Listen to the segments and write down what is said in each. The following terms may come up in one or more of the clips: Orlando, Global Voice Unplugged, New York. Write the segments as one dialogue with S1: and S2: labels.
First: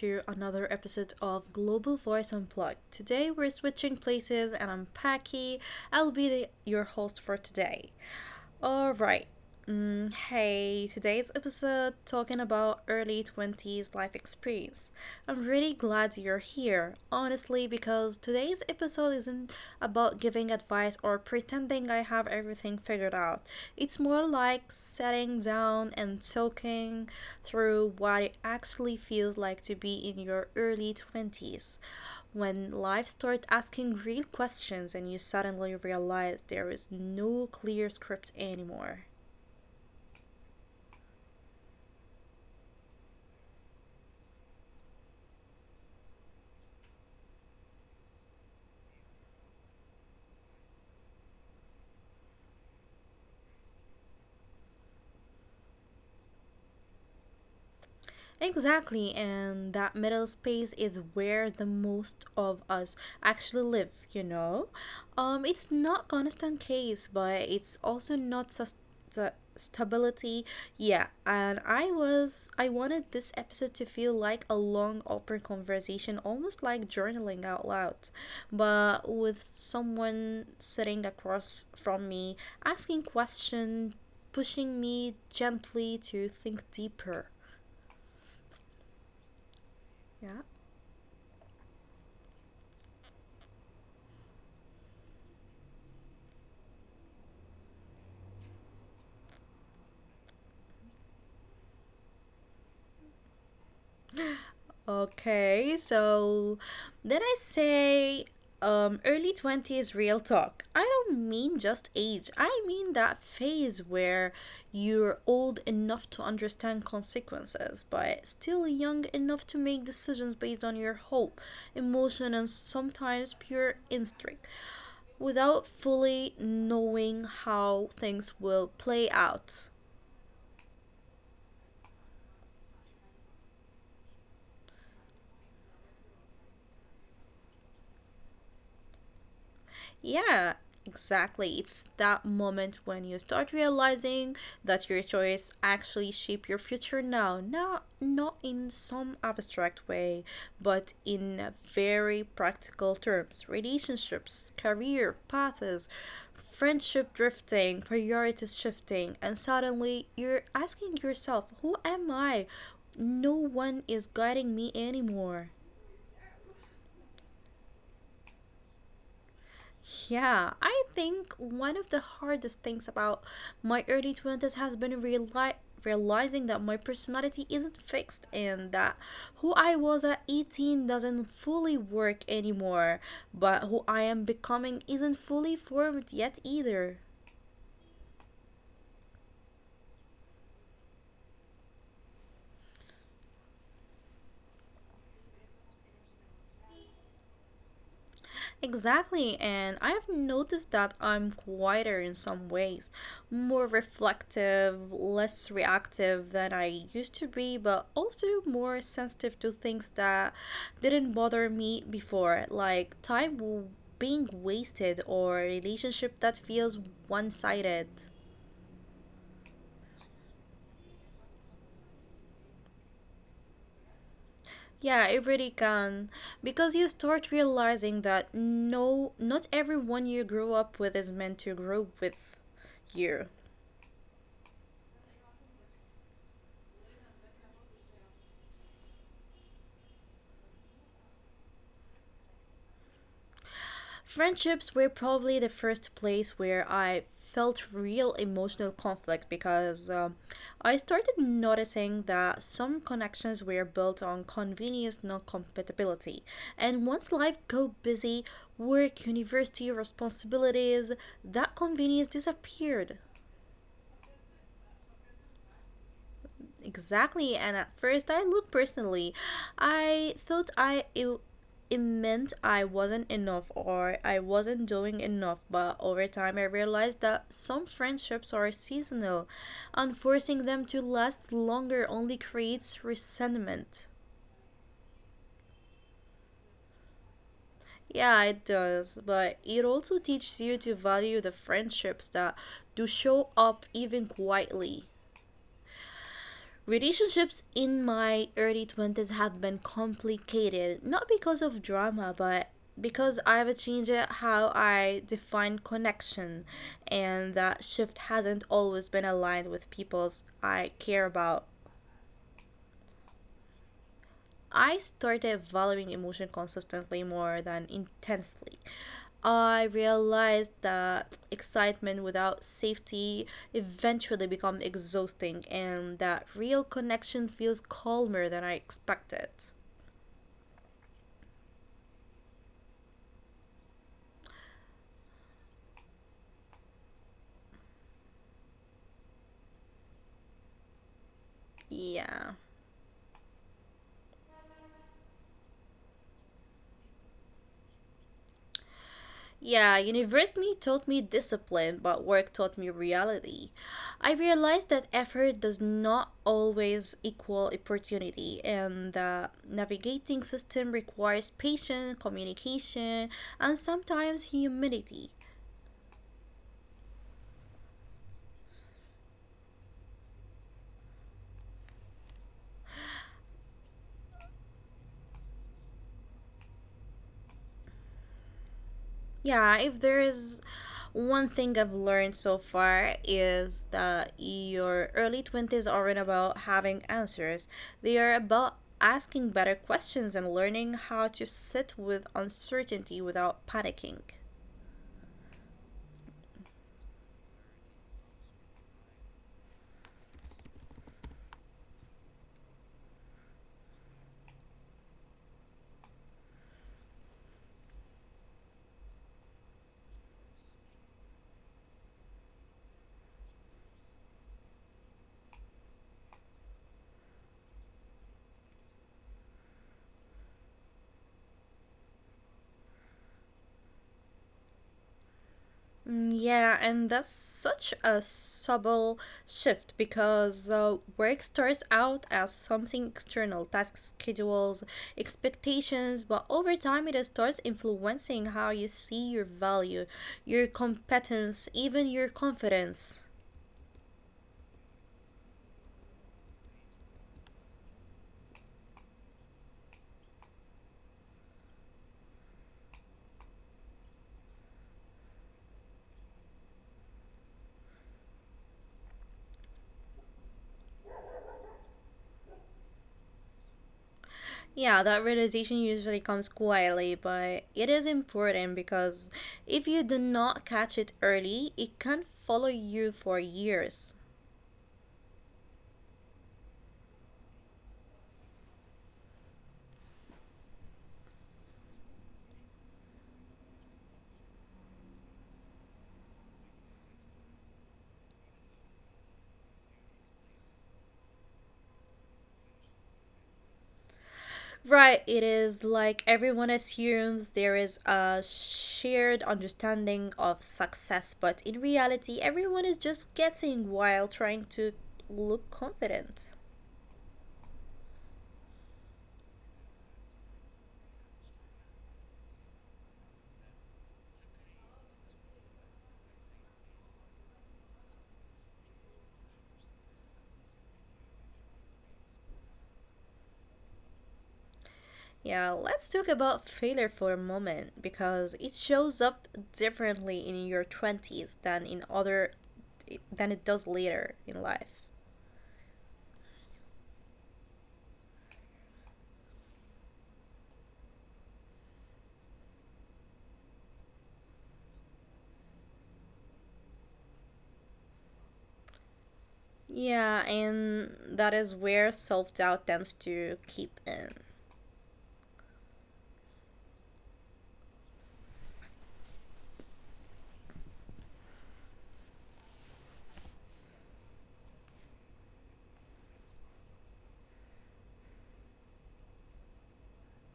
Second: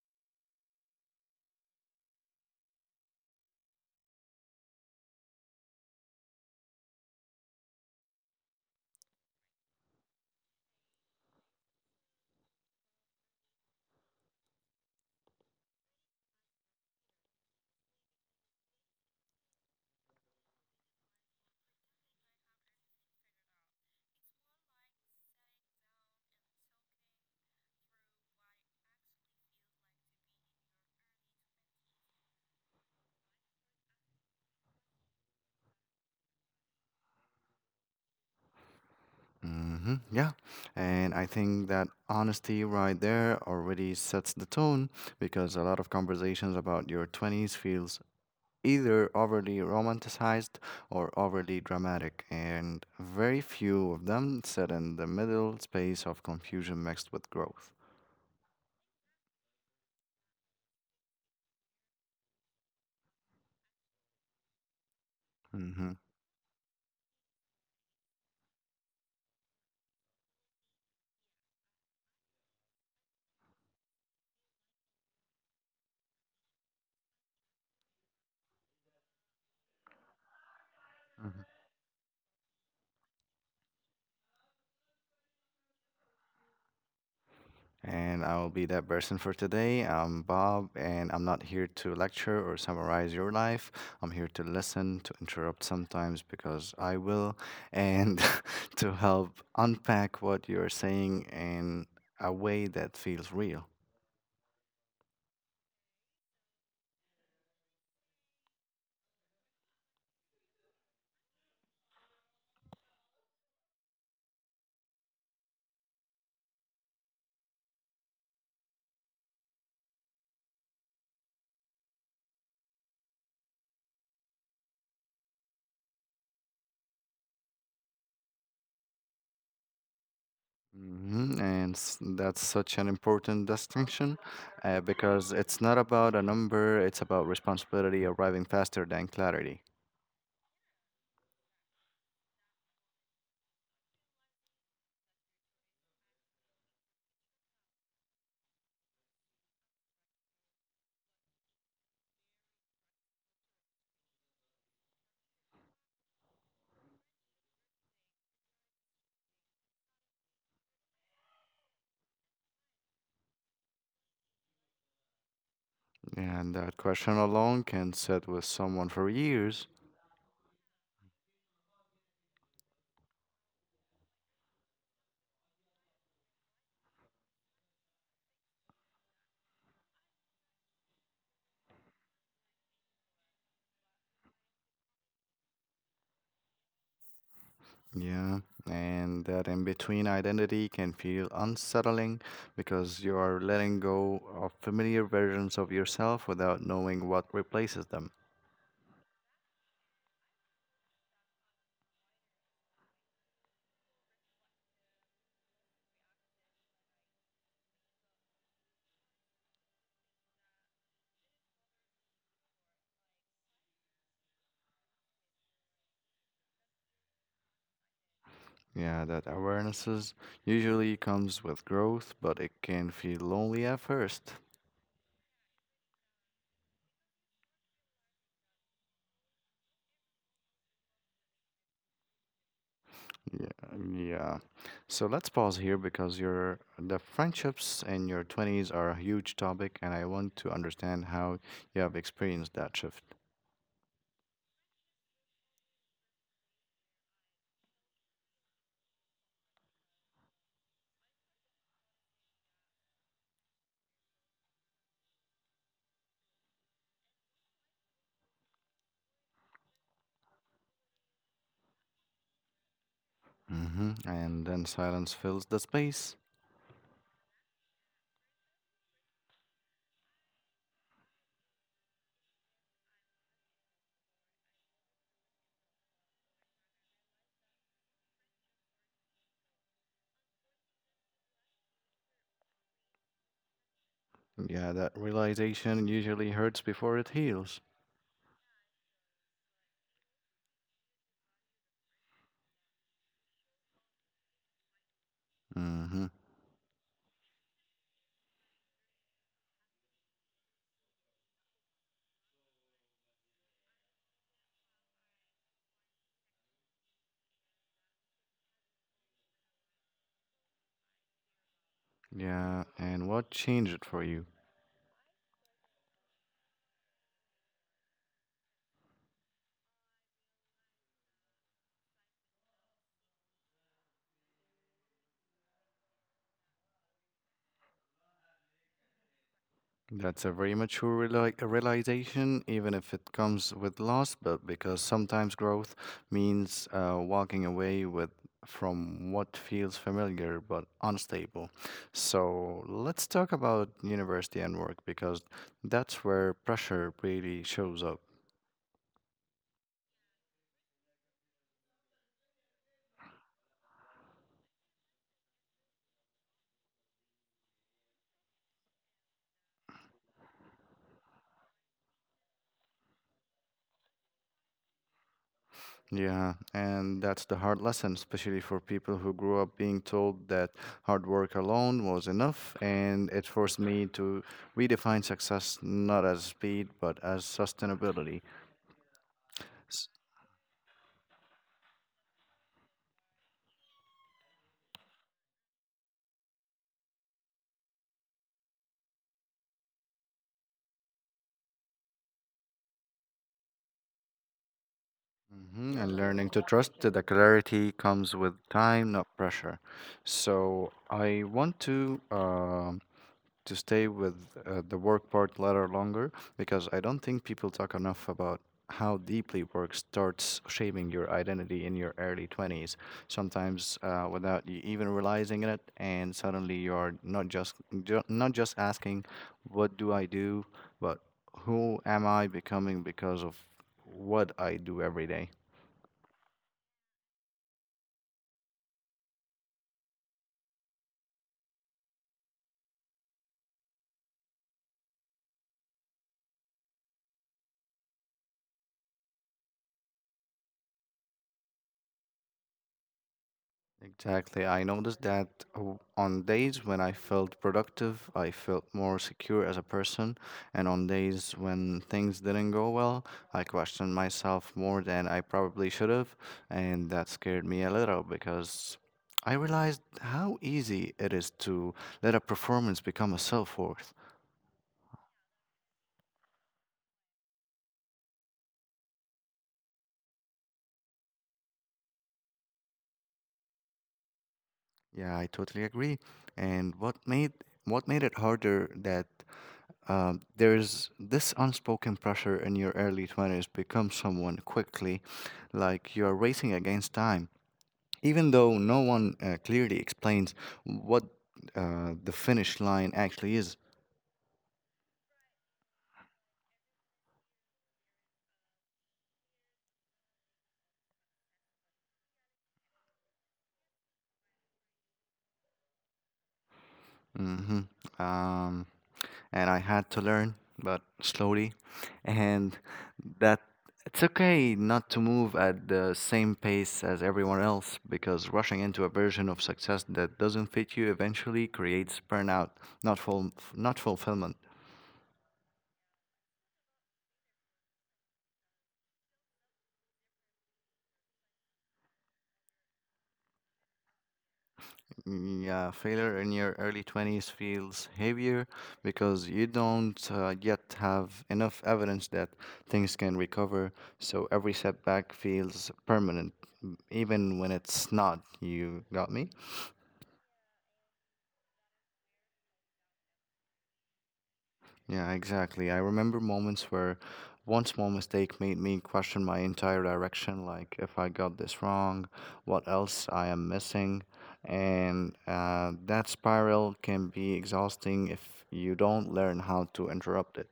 S1: to another episode of Global Voice Unplugged. Today we're switching places and I'm Paki. I'll be your host for today. Alright. Hey, today's episode talking about early 20s life experience. I'm really glad you're here, honestly, because today's episode isn't about giving advice or pretending I have everything figured out. It's more like sitting down and talking through what it actually feels like to be in your early 20s when life starts asking real questions and you suddenly realize there is no clear script anymore.
S2: Yeah. And I think that honesty right there already sets the tone because a lot of conversations about your 20s feels either overly romanticized or overly dramatic, and very few of them sit in the middle space of confusion mixed with growth.
S1: Exactly, and that middle space is where the most of us actually live, you know? It's
S2: hmm
S1: not constant case, but it's also not stability. Yeah, and I wanted this episode to feel like a long, open conversation, almost like journaling out loud, but with someone sitting across from me, asking questions, pushing me gently to think deeper.
S2: And I'll be that person for today. I'm
S1: Yeah.
S2: Bob, and I'm not here to lecture or summarize your life. I'm here to listen, to interrupt sometimes because I will, and to help unpack what you're saying in a way that feels real.
S1: Okay, so then I say early 20s real talk. I don't mean just age, I mean that phase where you're old enough to understand consequences, but still young enough to make decisions based on your hope, emotion, and sometimes pure instinct without fully knowing how things will play out.
S2: Mhm. That's such an important distinction because it's not about a number, it's about responsibility arriving faster than clarity.
S1: Yeah, exactly. It's that moment when you start realizing that your choice actually shape your future now. Not in some abstract way, but in very practical terms. Relationships, career, paths, friendship drifting, priorities shifting, and suddenly you're asking yourself, who am I? No one is guiding me anymore.
S2: And that question alone can sit with someone for years.
S1: Yeah, I think one of the hardest things about my early 20s has been realizing that my personality isn't fixed and that who I was at 18 doesn't fully work anymore, but who I am becoming isn't fully formed yet either.
S2: Yeah, and that in between identity can feel unsettling because you are letting go of familiar versions of yourself without knowing what replaces them.
S1: Exactly, and I've noticed that I'm quieter in some ways, more reflective, less reactive than I used to be, but also more sensitive to things that didn't bother me before, like being wasted or a relationship that feels one sided.
S2: Yeah, that awareness is- Usually comes with growth, but it can feel lonely at first.
S1: Yeah, it really can. Because you start realizing that no, not everyone you grew up with is meant to grow with you.
S2: Yeah, yeah. So let's pause here because your the friendships in your 20s are a huge topic, and I want to understand how you have experienced that shift.
S1: Friendships were probably the first place where I felt real emotional conflict because I started noticing that some connections were built on convenience, not compatibility. And once life got busy, work, university, responsibilities, that convenience disappeared.
S2: And then silence fills the space.
S1: Exactly, and at first I looked personally. I thought it meant I wasn't enough or I wasn't doing enough, but over time I realized that some friendships are seasonal, and forcing them to last longer only creates resentment.
S2: Yeah, that realization usually hurts before it heals.
S1: Yeah, it does, but it also teaches you to value the friendships that do show up even quietly.
S2: Mm-hmm.
S1: Relationships in my early 20s have been complicated, not because of drama, but because I've changed how I define connection, and that shift hasn't always been aligned with people's I care about.
S2: Yeah, and what changed it for you?
S1: I started valuing emotion consistently more than intensely. I realized that excitement without safety eventually becomes exhausting and that real connection feels calmer than I expected.
S2: That's a very mature realization, even if it comes with loss, but because sometimes growth means walking away with from what feels familiar but unstable.
S1: Yeah.
S2: So let's talk about university and work because that's where pressure really shows up.
S1: Yeah, university taught me discipline, but work taught me reality. I realized that effort does not always equal opportunity, and that navigating system requires patience, communication, and sometimes humility.
S2: Yeah, and that's the hard lesson, especially for people who grew up being told that hard work alone was enough. And it forced me to redefine success not as speed, but as sustainability.
S1: Yeah,
S2: S-
S1: if there is one thing I've learned so far is that your early 20s aren't about having answers. They are about asking better questions and learning how to sit with uncertainty without panicking.
S2: Mhm. And learning to trust that the clarity comes with time, not pressure. So I want to stay with the work part later longer because I don't think people talk enough about how deeply work starts shaping your identity in your early 20s, sometimes without you even realizing it. And suddenly you're not just asking, what do I do, but who am I becoming because of what I do every day?
S1: Yeah, and that's such a subtle shift because work starts out as something external, tasks, schedules, expectations, but over time it starts influencing how you see your value, your competence, even your confidence.
S2: Exactly. I noticed that on days when I felt productive, I felt more secure as a person, and on days when things didn't go well, I questioned myself more than I probably should have, and that scared me a little because I realized how easy it is to let a performance become a self-worth.
S1: Yeah, that realization usually comes quietly, but it is important because if you do not catch it early, it can follow you for years.
S2: Yeah, I totally agree. And what made it harder that there's this unspoken pressure in your early 20s become someone quickly, like you're racing against time, even though no one clearly explains what the finish line actually is.
S1: Right, it is like everyone assumes there is a shared understanding of success, but in reality, everyone is just guessing while trying to look confident.
S2: hmm Um, and I had to learn, but slowly. And that it's okay not to move at the same pace as everyone else because rushing into a version of success that doesn't fit you eventually creates burnout, not fulfillment.
S1: Yeah, let's talk about failure for a moment because it shows up differently in your 20s than in other than it does later in life.
S2: Yeah, failure in your early 20s feels heavier because you don't yet have enough evidence that things can recover, so every setback feels permanent, even when it's not. You got me?
S1: Yeah, and that is where self-doubt tends to keep in.
S2: Yeah, exactly. I remember moments where one small mistake made me question my entire direction, like if I got this wrong, what else I am missing. And that spiral can be exhausting if you don't learn how to interrupt it.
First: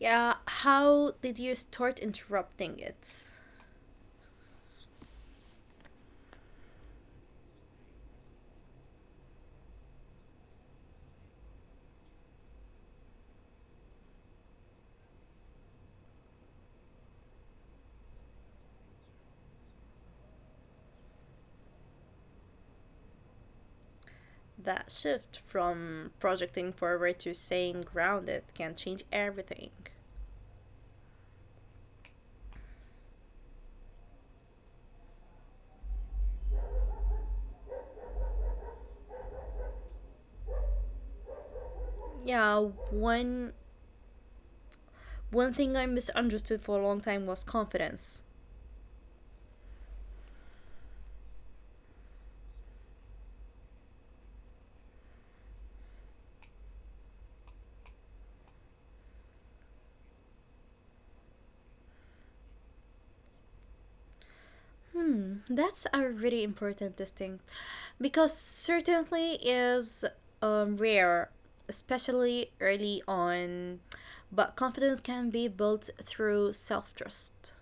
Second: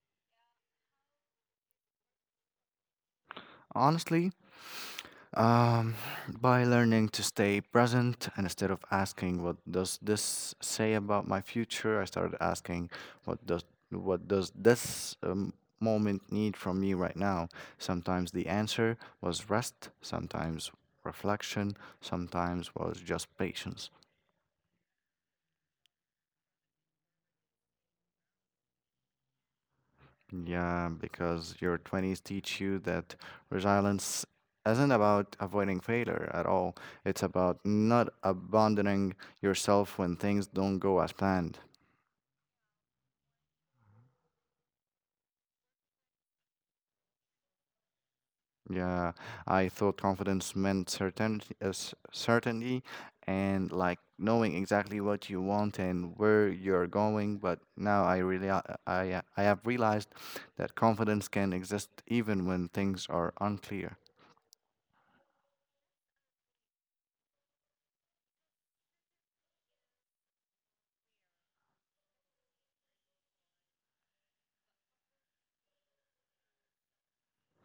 S1: Yeah, how did you start interrupting it?
S2: Honestly, Um, by learning to stay present and instead of asking what does this say about my future, I started asking what does what does this moment need from me right now? Sometimes the answer was rest, sometimes reflection, sometimes was just patience.
S1: That shift from projecting forward to staying grounded can change everything.
S2: Yeah, because your 20s teach you that resilience isn't about avoiding failure at all. It's about not abandoning yourself when things don't go as planned.
S1: Yeah, one one thing I misunderstood for a long time was confidence.
S2: Yeah, I thought confidence meant certainty, certainty and like knowing exactly what you want and where you're going, but now I really I have realized that confidence can exist even when things are unclear.
S1: Hmm, that's a really important distinct because certainly is rare, especially early on. But confidence can be built through self trust.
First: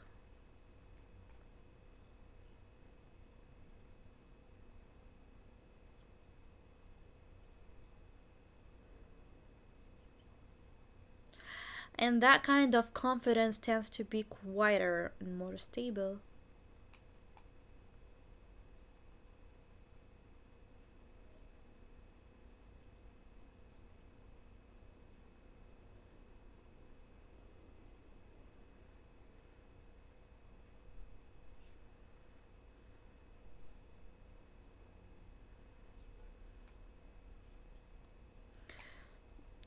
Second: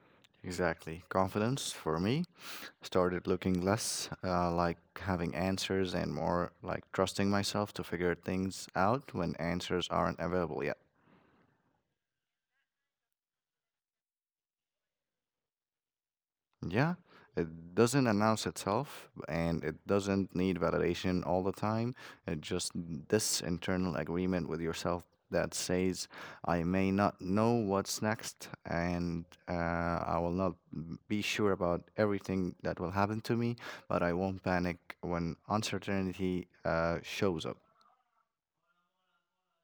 S2: Exactly. Confidence for me started looking less like having answers and more like trusting myself to figure things out when answers aren't available yet.
S1: And that kind of confidence tends to be quieter and more stable.
S2: Yeah, it doesn't announce itself and it doesn't need validation all the time. It just this internal agreement with yourself that says, I may not know what's next and I will not be sure about everything that will happen to me, but I won't panic when uncertainty shows up.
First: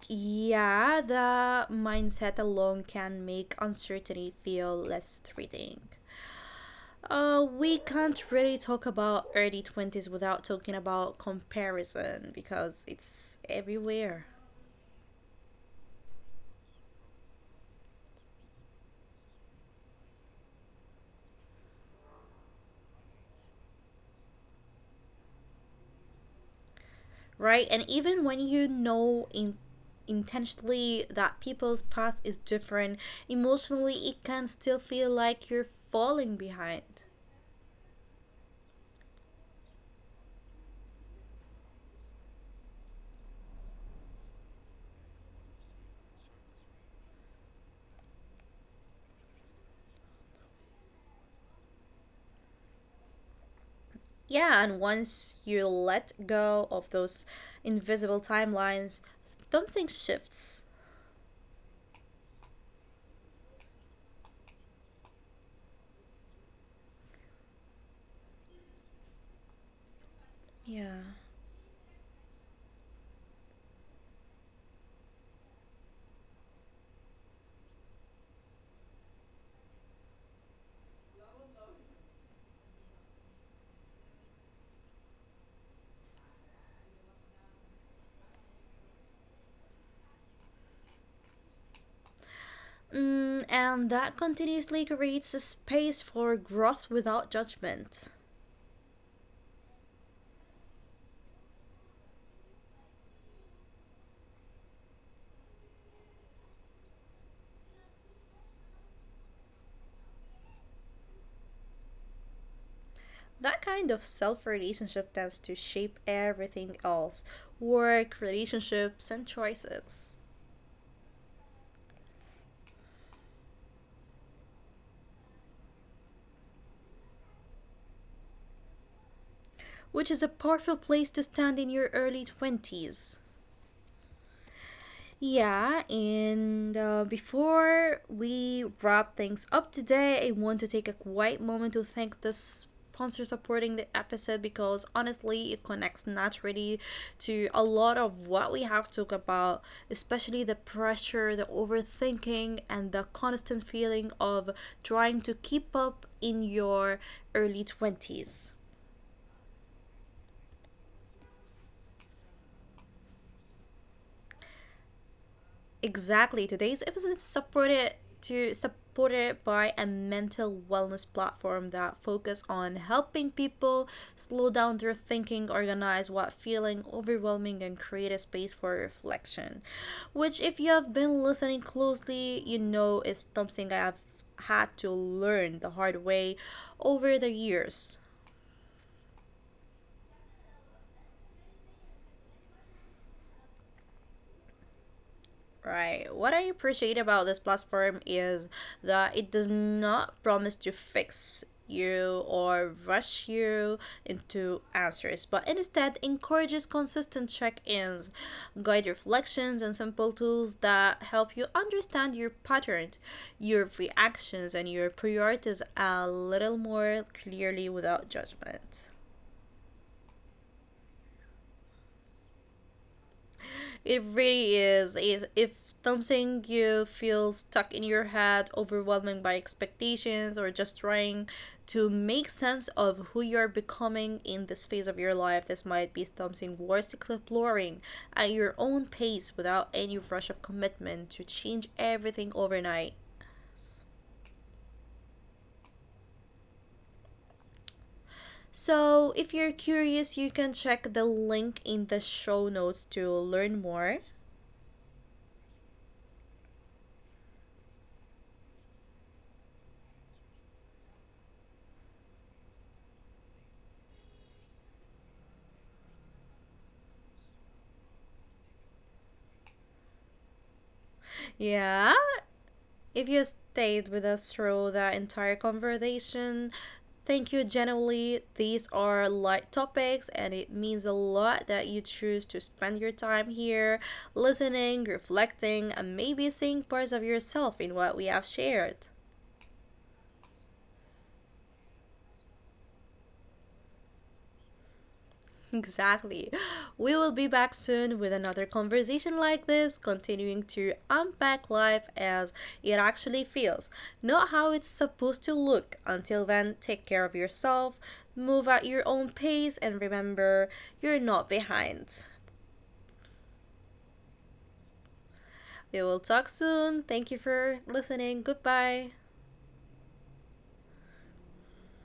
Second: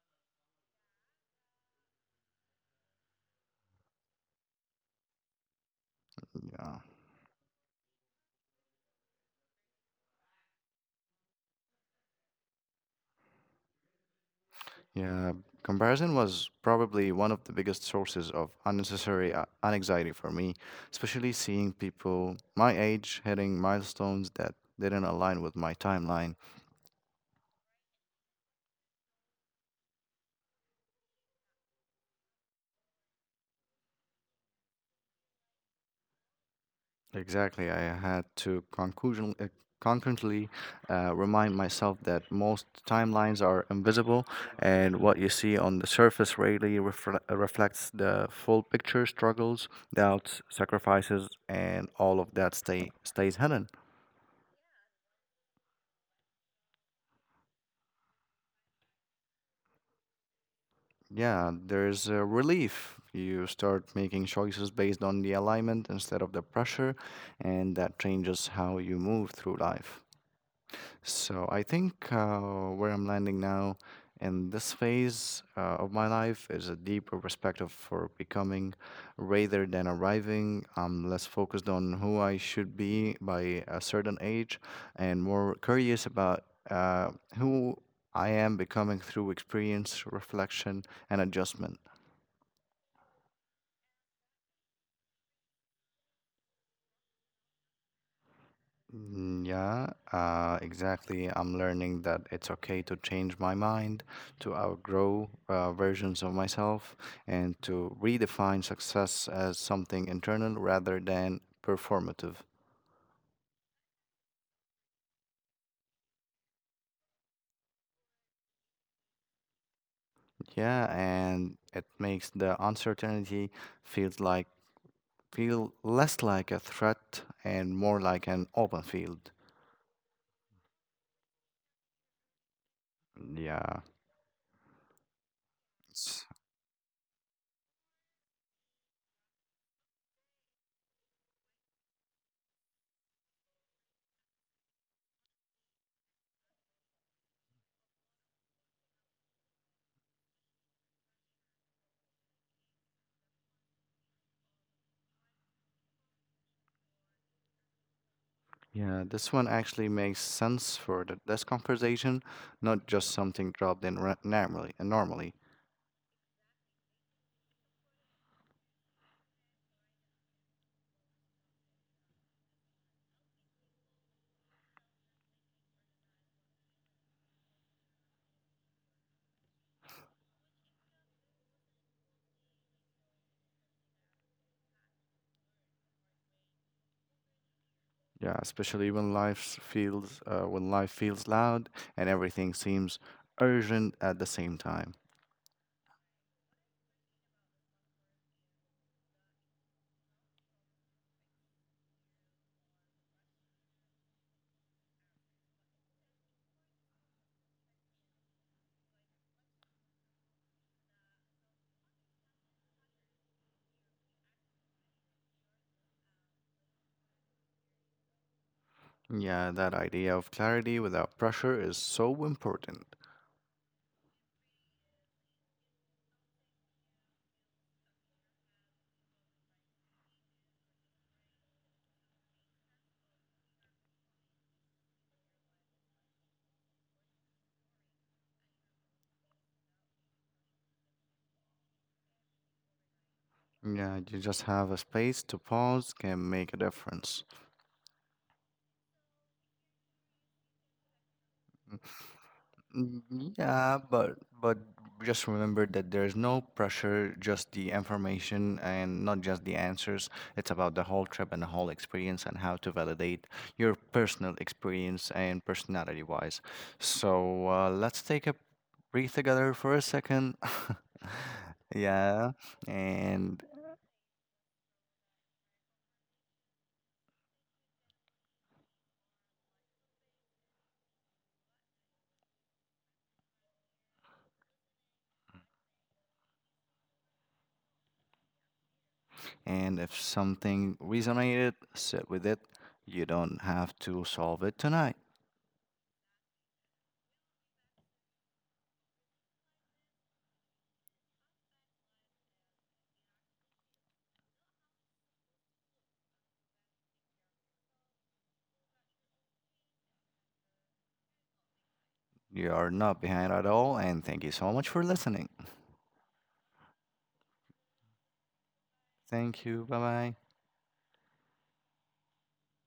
S1: Yeah, the mindset alone can make uncertainty feel less threatening.
S2: Yeah.
S1: We can't really talk about early 20s without talking about comparison because it's everywhere,
S2: Yeah, comparison was probably one of the biggest sources of unnecessary anxiety for me, especially seeing people my age hitting milestones that didn't align with my timeline.
S1: right? And even when you know in intentionally that people's path is different, emotionally it can still feel like you're falling behind.
S2: Exactly, I had to concurrently remind myself that most timelines are invisible, and what you see on the surface rarely reflects the full picture. Struggles, doubts, sacrifices, and all of that stays hidden.
S1: Yeah, and once you let go of those invisible timelines, something shifts.
S2: Yeah, there's a relief. You start making choices based on the alignment instead of the pressure, and that changes how you move through life.
S1: Yeah.
S2: So I think where I'm landing now in this phase of my life is a deeper perspective for becoming rather than arriving. I'm less focused on who I should be by a certain age and more curious about uh, who I am becoming through experience, reflection, and adjustment.
S1: Mm, and that continuously creates a space for growth without judgment.
S2: Mm. Yeah, exactly. I'm learning that it's okay to change my mind, to outgrow versions of myself, and to redefine success as something internal rather than performative.
S1: That kind of self relationship tends to shape everything else work, relationships, and choices,
S2: Yeah, and it makes the uncertainty feels like feel less like a threat and more like an open field.
S1: which is a powerful place to stand in your early 20s.
S2: Yeah.
S1: Yeah, and before we wrap things up today, I want to take a quiet moment to thank the sponsor supporting the episode because honestly, it connects naturally to a lot of what we have talked about, especially the pressure, the overthinking, and the constant feeling of trying to keep up in your early 20s.
S2: Yeah, this one actually makes sense for the desk conversation, not just something normally. And normally,
S1: Exactly. Today's episode is supported by a mental wellness platform that focus on helping people slow down their thinking, organize what feeling overwhelming and create a space for reflection. Which if you have been listening closely, you know is something I have had to learn the hard way over the years.
S2: yeah, especially when life feels loud and everything seems urgent at the same time.
S1: Right. What I appreciate about this platform is that it does not promise to fix you or rush you into answers, but instead encourages consistent check ins, guide reflections, and simple tools that help you understand your patterns, your reactions, and your priorities a little more clearly without judgment.
S2: Yeah, that idea of clarity without pressure is so important.
S1: It really is. If something you feel stuck in your head, overwhelmed by expectations, or just trying to make sense of who you are becoming in this phase of your life, this might be something worth exploring at your own pace without any rush of commitment to change everything overnight.
S2: Yeah, you just have a space to pause can make a difference.
S1: So, if you're curious, you can check the link in the show notes to
S2: Mm.
S1: learn
S2: Yeah,
S1: more.
S2: but just remember that there's no pressure, just the information and not just the answers. It's about the whole trip and the whole experience and how to validate your personal experience and personality wise. So let's take a breathe together for a second.
S1: Yeah,
S2: yeah,
S1: if you
S2: and
S1: stayed with us through the entire conversation, thank you genuinely. These are light topics, and it means a lot that you choose to spend your time here, listening, reflecting, and maybe seeing parts of yourself in what we have shared.
S2: and if something resonated, sit with it. You don't have to solve it tonight.
S1: Exactly. We will be back soon with another conversation like this, continuing to unpack life as it actually feels, not how it's supposed to look. Until then, take care of yourself, move at your own pace, and remember you're not behind.
S2: You are not behind at all, and thank you so much for listening.
S1: We will talk soon. Thank you for listening. Goodbye.
S2: Thank you. Bye bye.